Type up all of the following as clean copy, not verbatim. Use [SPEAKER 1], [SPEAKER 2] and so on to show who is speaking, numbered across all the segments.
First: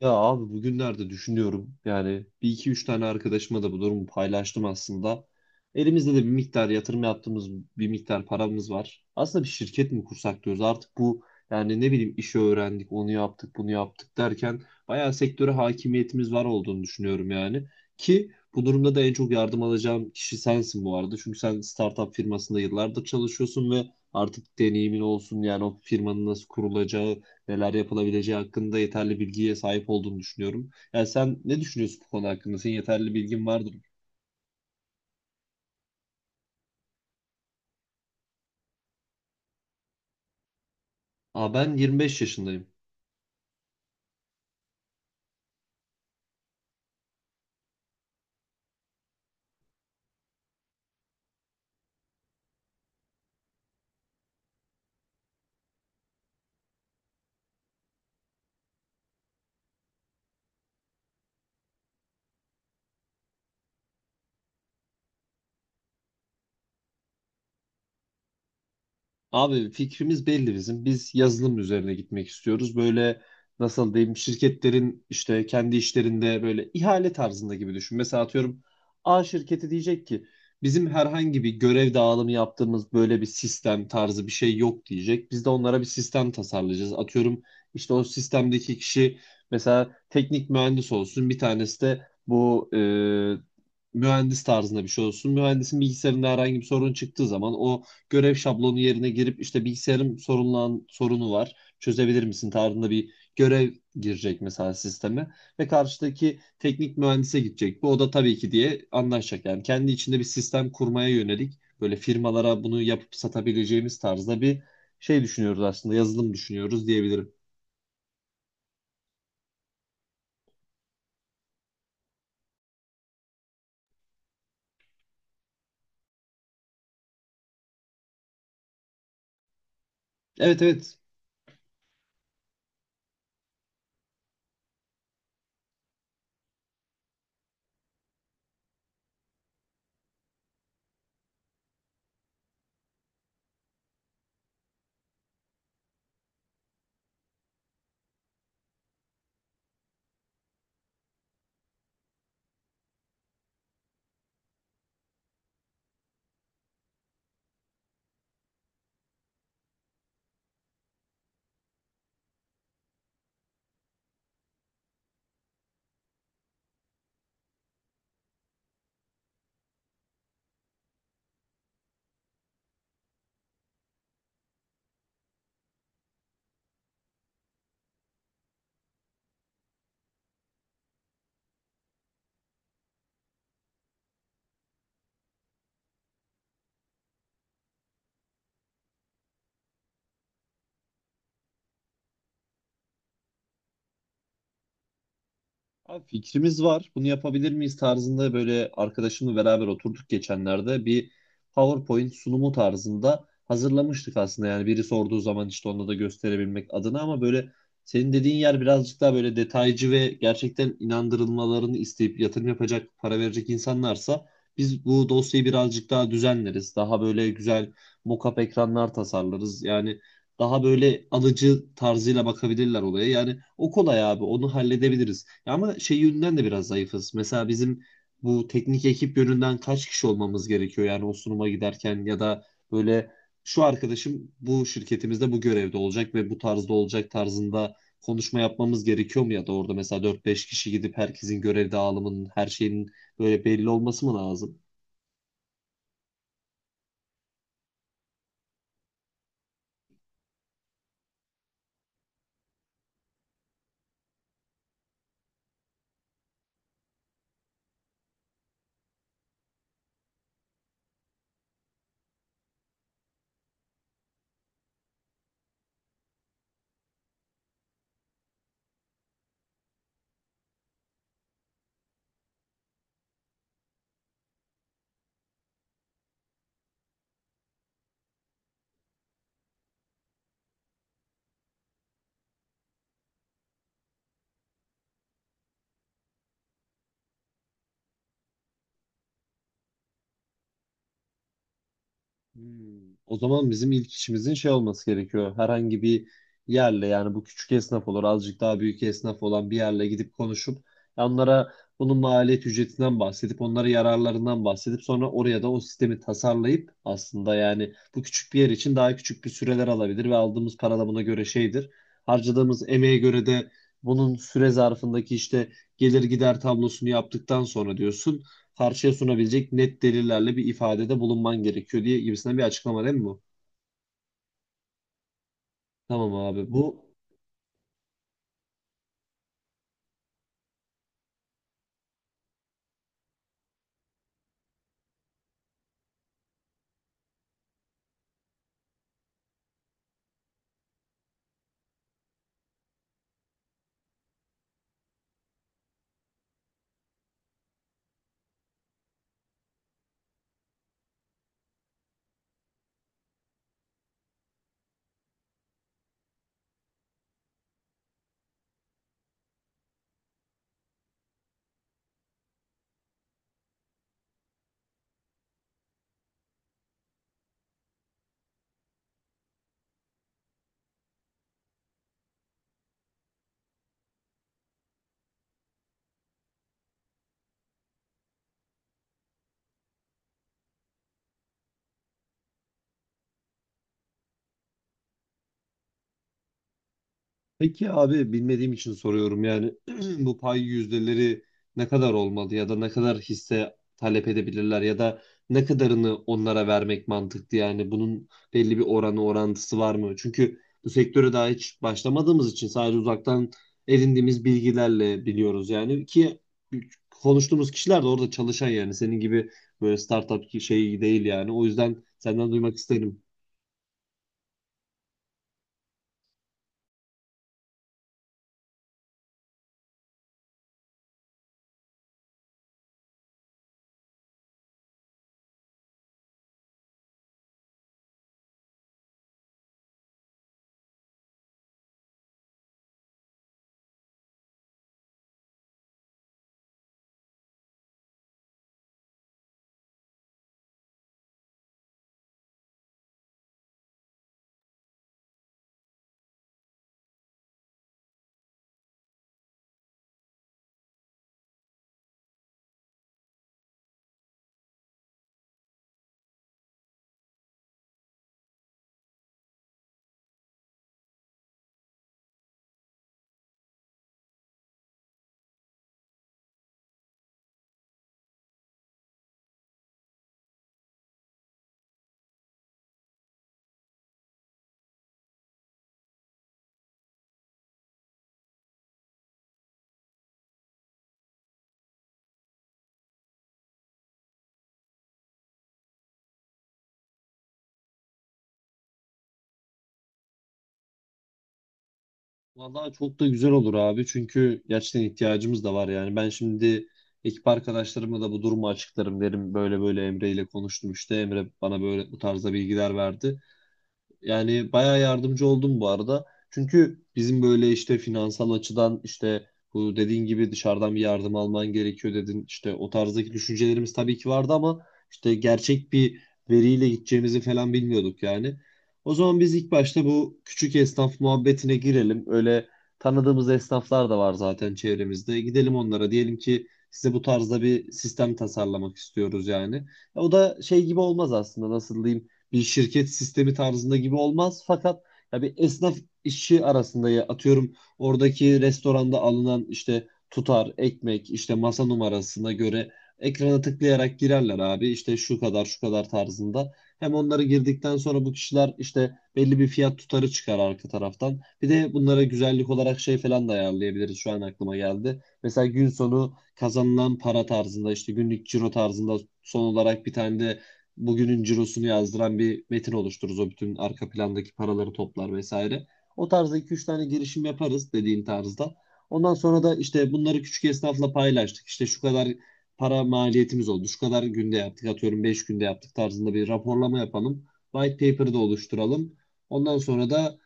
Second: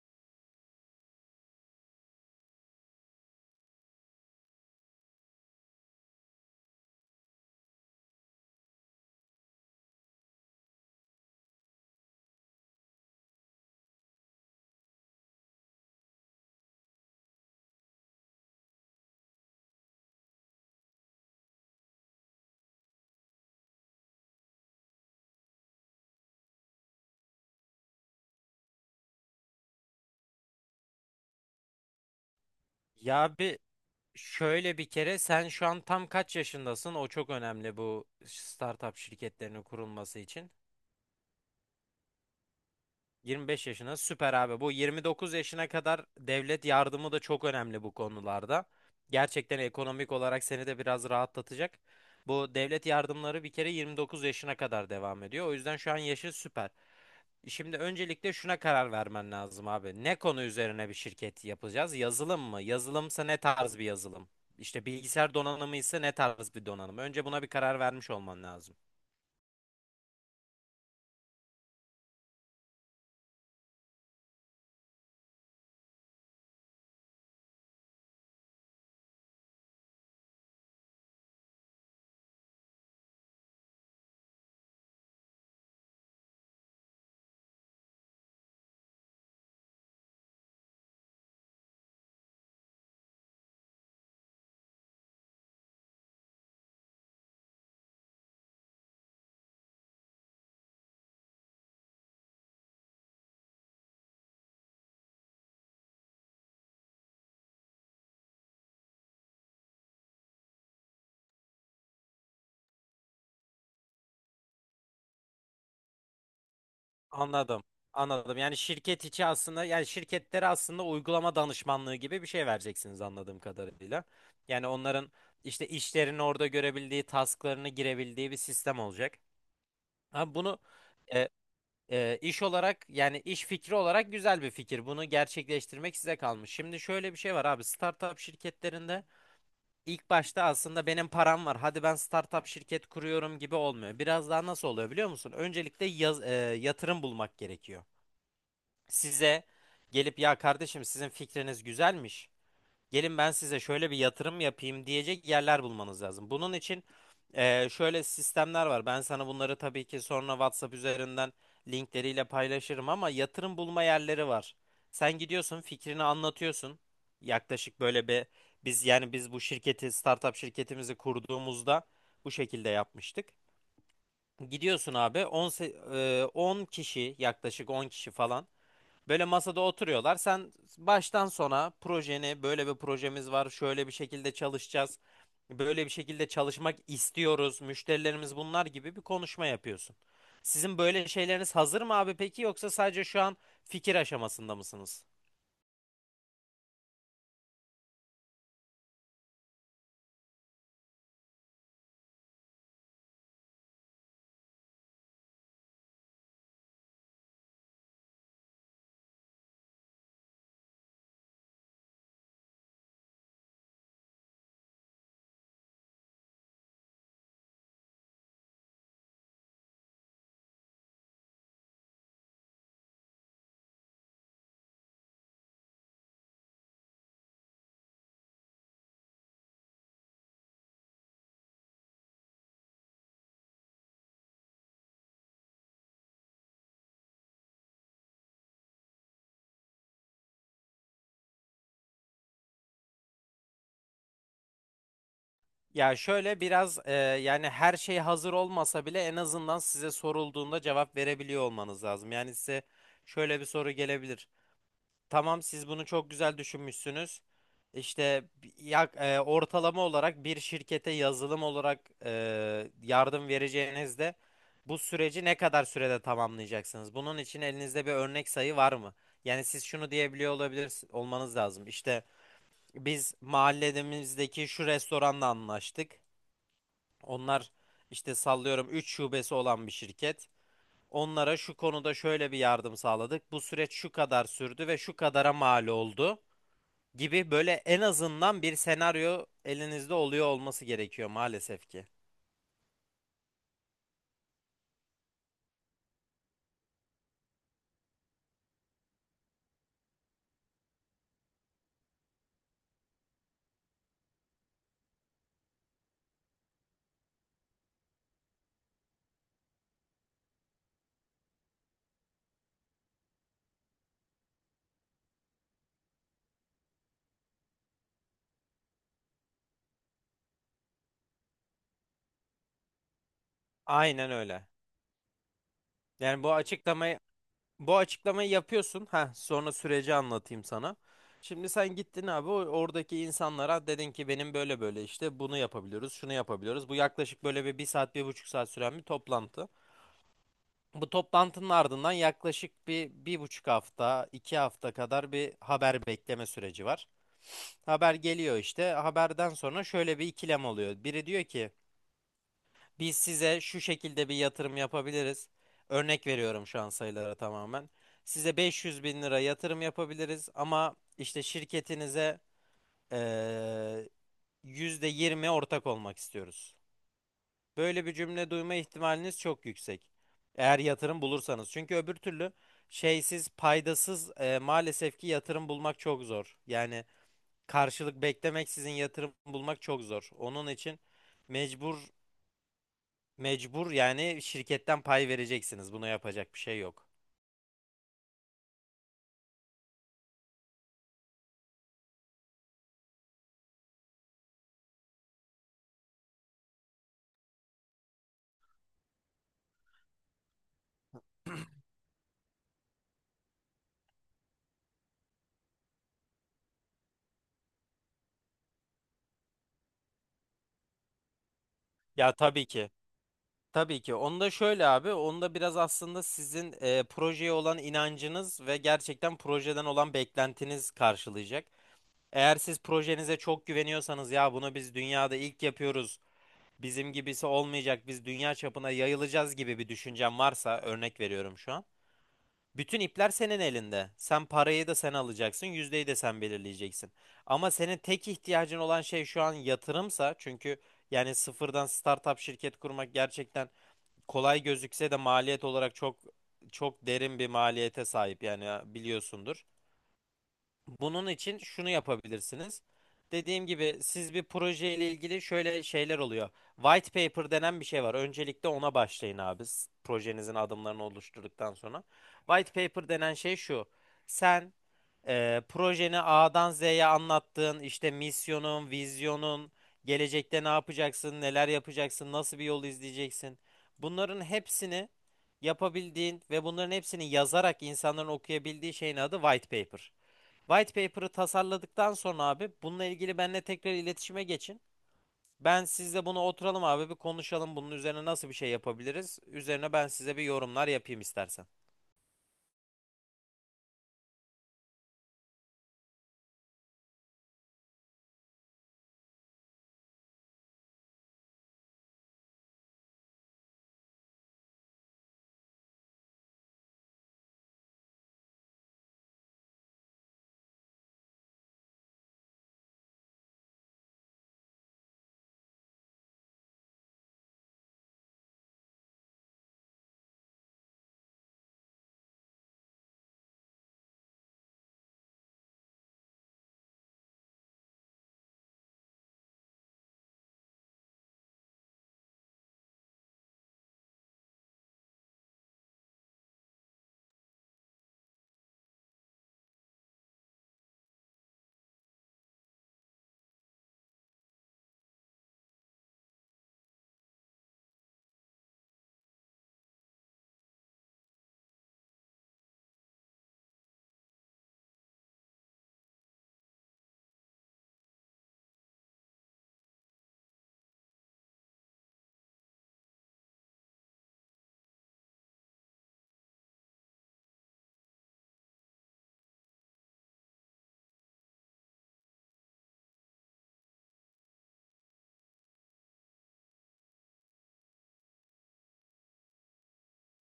[SPEAKER 1] Ya abi, bugünlerde düşünüyorum yani. Bir iki üç tane arkadaşıma da bu durumu paylaştım aslında. Elimizde de bir miktar yatırım yaptığımız bir miktar paramız var. Aslında bir şirket mi kursak diyoruz artık bu. Yani ne bileyim, işi öğrendik, onu yaptık, bunu yaptık derken bayağı sektöre hakimiyetimiz var olduğunu düşünüyorum yani. Ki bu durumda da en çok yardım alacağım kişi sensin bu arada. Çünkü sen startup firmasında yıllardır çalışıyorsun ve artık deneyimin olsun. Yani o firmanın nasıl kurulacağı, neler yapılabileceği hakkında yeterli bilgiye sahip olduğunu düşünüyorum. Yani sen ne düşünüyorsun bu konu hakkında? Senin yeterli
[SPEAKER 2] Ya
[SPEAKER 1] bilgin
[SPEAKER 2] bir
[SPEAKER 1] vardır.
[SPEAKER 2] şöyle bir kere sen şu an tam kaç yaşındasın? O çok önemli bu startup şirketlerinin kurulması için.
[SPEAKER 1] Aa, ben 25 yaşındayım.
[SPEAKER 2] 25 yaşına süper abi. Bu 29 yaşına kadar devlet yardımı da çok önemli bu konularda. Gerçekten ekonomik olarak seni de biraz rahatlatacak. Bu devlet yardımları bir kere 29 yaşına kadar devam ediyor. O yüzden şu an yaşı süper. Şimdi öncelikle şuna karar vermen lazım abi. Ne konu üzerine bir şirket yapacağız? Yazılım mı? Yazılımsa ne tarz bir yazılım? İşte bilgisayar donanımı ise ne tarz bir donanım? Önce buna bir karar vermiş olman lazım.
[SPEAKER 1] Abi fikrimiz belli bizim. Biz yazılım üzerine gitmek istiyoruz. Böyle nasıl diyeyim, şirketlerin işte kendi işlerinde böyle ihale tarzında gibi düşün. Mesela atıyorum, A şirketi diyecek ki bizim herhangi bir görev dağılımı yaptığımız böyle bir sistem tarzı bir şey yok diyecek. Biz de onlara bir sistem tasarlayacağız. Atıyorum, işte o sistemdeki kişi mesela teknik mühendis olsun. Bir tanesi de bu mühendis tarzında bir şey olsun. Mühendisin bilgisayarında herhangi bir sorun çıktığı zaman o görev şablonu yerine girip işte bilgisayarım sorunu var, çözebilir misin tarzında bir görev girecek mesela sisteme ve karşıdaki teknik mühendise gidecek. Bu o da tabii ki diye anlaşacak. Yani kendi içinde bir sistem kurmaya yönelik böyle firmalara bunu yapıp satabileceğimiz tarzda bir şey düşünüyoruz aslında. Yazılım düşünüyoruz diyebilirim.
[SPEAKER 2] Anladım. Anladım. Yani şirket içi aslında yani şirketlere aslında uygulama danışmanlığı gibi bir şey vereceksiniz anladığım kadarıyla. Yani onların işte işlerini orada görebildiği, tasklarını girebildiği bir sistem olacak. Abi bunu
[SPEAKER 1] Evet, evet.
[SPEAKER 2] e, iş olarak yani iş fikri olarak güzel bir fikir. Bunu gerçekleştirmek size kalmış. Şimdi şöyle bir şey var abi. Startup şirketlerinde ilk başta aslında benim param var. Hadi ben startup şirket kuruyorum gibi olmuyor. Biraz daha nasıl oluyor biliyor musun? Öncelikle yatırım bulmak gerekiyor. Size gelip ya kardeşim sizin fikriniz güzelmiş. Gelin ben size şöyle bir yatırım yapayım diyecek yerler bulmanız lazım. Bunun için şöyle sistemler var. Ben sana bunları tabii ki sonra WhatsApp üzerinden linkleriyle paylaşırım ama yatırım bulma yerleri var. Sen gidiyorsun, fikrini anlatıyorsun. Yaklaşık böyle bir biz yani biz bu şirketi, startup şirketimizi kurduğumuzda bu şekilde yapmıştık. Gidiyorsun abi 10 kişi, yaklaşık 10 kişi falan, böyle masada oturuyorlar. Sen baştan sona projeni böyle bir projemiz var. Şöyle bir şekilde çalışacağız. Böyle bir şekilde çalışmak istiyoruz. Müşterilerimiz bunlar gibi bir konuşma yapıyorsun. Sizin böyle şeyleriniz hazır mı abi peki, yoksa sadece şu an fikir aşamasında mısınız?
[SPEAKER 1] Abi fikrimiz var. Bunu yapabilir miyiz tarzında böyle arkadaşımla beraber oturduk geçenlerde. Bir PowerPoint sunumu tarzında hazırlamıştık aslında. Yani biri sorduğu zaman işte onu da gösterebilmek adına, ama böyle senin dediğin yer birazcık daha böyle detaycı ve gerçekten inandırılmalarını isteyip yatırım yapacak, para verecek insanlarsa biz bu dosyayı birazcık daha düzenleriz. Daha böyle güzel mockup ekranlar tasarlarız. Yani daha böyle alıcı tarzıyla bakabilirler olaya. Yani o kolay abi, onu halledebiliriz. Ya ama şey yönünden de biraz zayıfız. Mesela bizim bu teknik ekip yönünden kaç kişi olmamız gerekiyor yani o sunuma giderken, ya da böyle şu arkadaşım bu şirketimizde bu görevde olacak ve bu tarzda olacak tarzında konuşma yapmamız gerekiyor mu, ya da orada mesela 4-5 kişi gidip herkesin görev dağılımının her şeyin böyle belli olması mı lazım?
[SPEAKER 2] Ya şöyle biraz yani her şey hazır olmasa bile en azından size sorulduğunda cevap verebiliyor olmanız lazım. Yani size şöyle bir soru gelebilir. Tamam, siz bunu çok güzel düşünmüşsünüz. İşte ortalama olarak bir şirkete yazılım olarak yardım vereceğinizde bu süreci ne kadar sürede tamamlayacaksınız? Bunun için elinizde bir örnek sayı var mı? Yani siz şunu diyebiliyor olabilir olmanız lazım. İşte biz mahallemizdeki şu restoranla anlaştık. Onlar işte sallıyorum 3 şubesi olan bir şirket. Onlara şu konuda şöyle bir yardım sağladık. Bu süreç şu kadar sürdü ve şu kadara mal oldu gibi, böyle en azından bir senaryo elinizde oluyor olması gerekiyor maalesef ki.
[SPEAKER 1] Hmm. O zaman bizim ilk işimizin şey olması gerekiyor. Herhangi bir yerle, yani bu küçük esnaf olur, azıcık daha büyük esnaf olan bir yerle gidip konuşup onlara bunun maliyet ücretinden bahsedip onlara yararlarından bahsedip sonra oraya da o sistemi tasarlayıp, aslında yani bu küçük bir yer için daha küçük bir süreler alabilir ve aldığımız para da buna göre şeydir. Harcadığımız emeğe göre de bunun süre zarfındaki işte gelir gider tablosunu yaptıktan sonra diyorsun karşıya sunabilecek net delillerle bir ifadede bulunman gerekiyor diye gibisinden bir açıklama değil mi bu?
[SPEAKER 2] Aynen öyle.
[SPEAKER 1] Tamam
[SPEAKER 2] Yani bu
[SPEAKER 1] abi.
[SPEAKER 2] açıklamayı bu açıklamayı yapıyorsun. Ha, sonra süreci anlatayım sana. Şimdi sen gittin abi oradaki insanlara dedin ki benim böyle böyle işte bunu yapabiliyoruz, şunu yapabiliyoruz. Bu yaklaşık böyle bir saat, bir buçuk saat süren bir toplantı. Bu toplantının ardından yaklaşık bir, bir buçuk hafta, iki hafta kadar bir haber bekleme süreci var. Haber geliyor işte. Haberden sonra şöyle bir ikilem oluyor. Biri diyor ki biz size şu şekilde bir yatırım yapabiliriz. Örnek veriyorum şu an sayılara tamamen. Size 500 bin lira yatırım yapabiliriz ama işte şirketinize eee %20 ortak olmak istiyoruz. Böyle bir cümle duyma ihtimaliniz çok yüksek. Eğer yatırım bulursanız. Çünkü öbür türlü şeysiz, paydasız maalesef ki yatırım bulmak çok zor. Yani karşılık beklemeksizin yatırım bulmak çok zor. Onun için mecbur mecbur yani şirketten pay vereceksiniz. Buna yapacak bir şey yok.
[SPEAKER 1] Peki abi, bilmediğim için soruyorum yani, bu pay yüzdeleri ne kadar olmalı ya da ne kadar hisse talep edebilirler ya da ne kadarını onlara vermek mantıklı, yani bunun belli bir oranı orantısı var mı? Çünkü bu sektöre daha hiç başlamadığımız için sadece uzaktan edindiğimiz bilgilerle biliyoruz yani, ki konuştuğumuz kişiler de orada çalışan yani senin gibi böyle startup şey değil, yani o yüzden
[SPEAKER 2] Ya
[SPEAKER 1] senden
[SPEAKER 2] tabii
[SPEAKER 1] duymak
[SPEAKER 2] ki.
[SPEAKER 1] isterim.
[SPEAKER 2] Tabii ki. Onu da şöyle abi, onu da biraz aslında sizin projeye olan inancınız ve gerçekten projeden olan beklentiniz karşılayacak. Eğer siz projenize çok güveniyorsanız ya bunu biz dünyada ilk yapıyoruz. Bizim gibisi olmayacak. Biz dünya çapına yayılacağız gibi bir düşüncem varsa örnek veriyorum şu an. Bütün ipler senin elinde. Sen parayı da sen alacaksın, yüzdeyi de sen belirleyeceksin. Ama senin tek ihtiyacın olan şey şu an yatırımsa, çünkü yani sıfırdan startup şirket kurmak gerçekten kolay gözükse de maliyet olarak çok çok derin bir maliyete sahip, yani biliyorsundur. Bunun için şunu yapabilirsiniz. Dediğim gibi siz bir proje ile ilgili şöyle şeyler oluyor. White paper denen bir şey var. Öncelikle ona başlayın abi. Projenizin adımlarını oluşturduktan sonra. White paper denen şey şu. Sen projeni A'dan Z'ye anlattığın işte misyonun, vizyonun, gelecekte ne yapacaksın, neler yapacaksın, nasıl bir yol izleyeceksin. Bunların hepsini yapabildiğin ve bunların hepsini yazarak insanların okuyabildiği şeyin adı white paper. White paper'ı tasarladıktan sonra abi bununla ilgili benimle tekrar iletişime geçin. Ben sizle bunu oturalım abi bir konuşalım, bunun üzerine nasıl bir şey yapabiliriz. Üzerine ben size bir yorumlar yapayım istersen.
[SPEAKER 1] Vallahi çok da güzel olur abi, çünkü gerçekten ihtiyacımız da var yani. Ben şimdi ekip arkadaşlarıma da bu durumu açıklarım derim. Böyle böyle Emre ile konuştum işte, Emre bana böyle bu tarzda bilgiler verdi. Yani bayağı yardımcı oldum bu arada. Çünkü bizim böyle işte finansal açıdan işte bu dediğin gibi dışarıdan bir yardım alman gerekiyor dedin. İşte o tarzdaki düşüncelerimiz tabii ki vardı, ama işte gerçek bir veriyle gideceğimizi falan bilmiyorduk yani. O zaman biz ilk başta bu küçük esnaf muhabbetine girelim. Öyle tanıdığımız esnaflar da var zaten çevremizde. Gidelim onlara, diyelim ki size bu tarzda bir sistem tasarlamak istiyoruz yani. O da şey gibi olmaz aslında, nasıl diyeyim, bir şirket sistemi tarzında gibi olmaz. Fakat ya bir esnaf işi arasında, ya atıyorum, oradaki restoranda alınan işte tutar, ekmek, işte masa numarasına göre ekrana tıklayarak girerler abi. İşte şu kadar şu kadar tarzında. Hem onları girdikten sonra bu kişiler işte belli bir fiyat tutarı çıkar arka taraftan. Bir de bunlara güzellik olarak şey falan da ayarlayabiliriz. Şu an aklıma geldi. Mesela gün sonu kazanılan para tarzında, işte günlük ciro tarzında son olarak bir tane de bugünün cirosunu yazdıran bir metin oluştururuz. O bütün arka plandaki paraları toplar vesaire. O tarzda iki üç tane girişim yaparız dediğin tarzda. Ondan sonra da işte bunları küçük esnafla paylaştık, İşte şu kadar para maliyetimiz oldu, şu kadar günde yaptık. Atıyorum 5 günde yaptık tarzında bir raporlama yapalım. White paper'ı da oluşturalım. Ondan sonra da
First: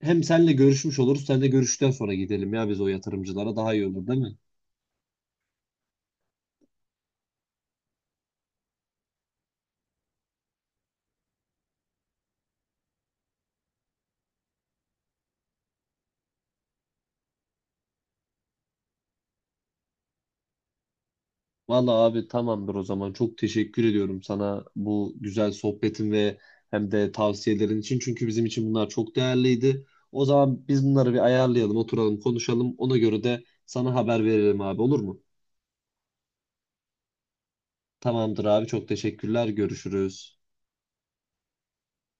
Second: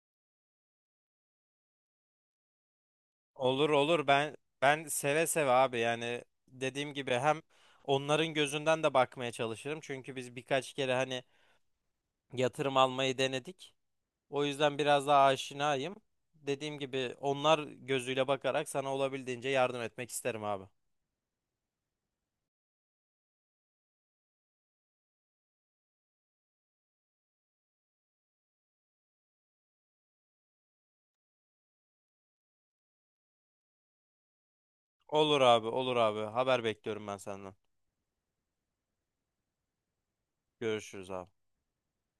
[SPEAKER 1] hem senle görüşmüş oluruz. Sen de görüşten sonra gidelim ya biz o yatırımcılara,
[SPEAKER 2] Olur
[SPEAKER 1] daha iyi olur
[SPEAKER 2] olur,
[SPEAKER 1] değil mi?
[SPEAKER 2] ben seve seve abi, yani dediğim gibi hem onların gözünden de bakmaya çalışırım. Çünkü biz birkaç kere hani yatırım almayı denedik. O yüzden biraz daha aşinayım. Dediğim gibi onlar gözüyle bakarak sana olabildiğince yardım etmek isterim abi.
[SPEAKER 1] Vallahi abi tamamdır o zaman. Çok teşekkür ediyorum sana bu güzel sohbetin ve hem de tavsiyelerin için. Çünkü bizim için bunlar çok değerliydi. O zaman biz bunları bir ayarlayalım, oturalım, konuşalım. Ona göre de sana haber veririm abi, olur mu?
[SPEAKER 2] Olur abi, olur abi. Haber bekliyorum ben senden.
[SPEAKER 1] Tamamdır abi, çok teşekkürler. Görüşürüz.
[SPEAKER 2] Görüşürüz abi.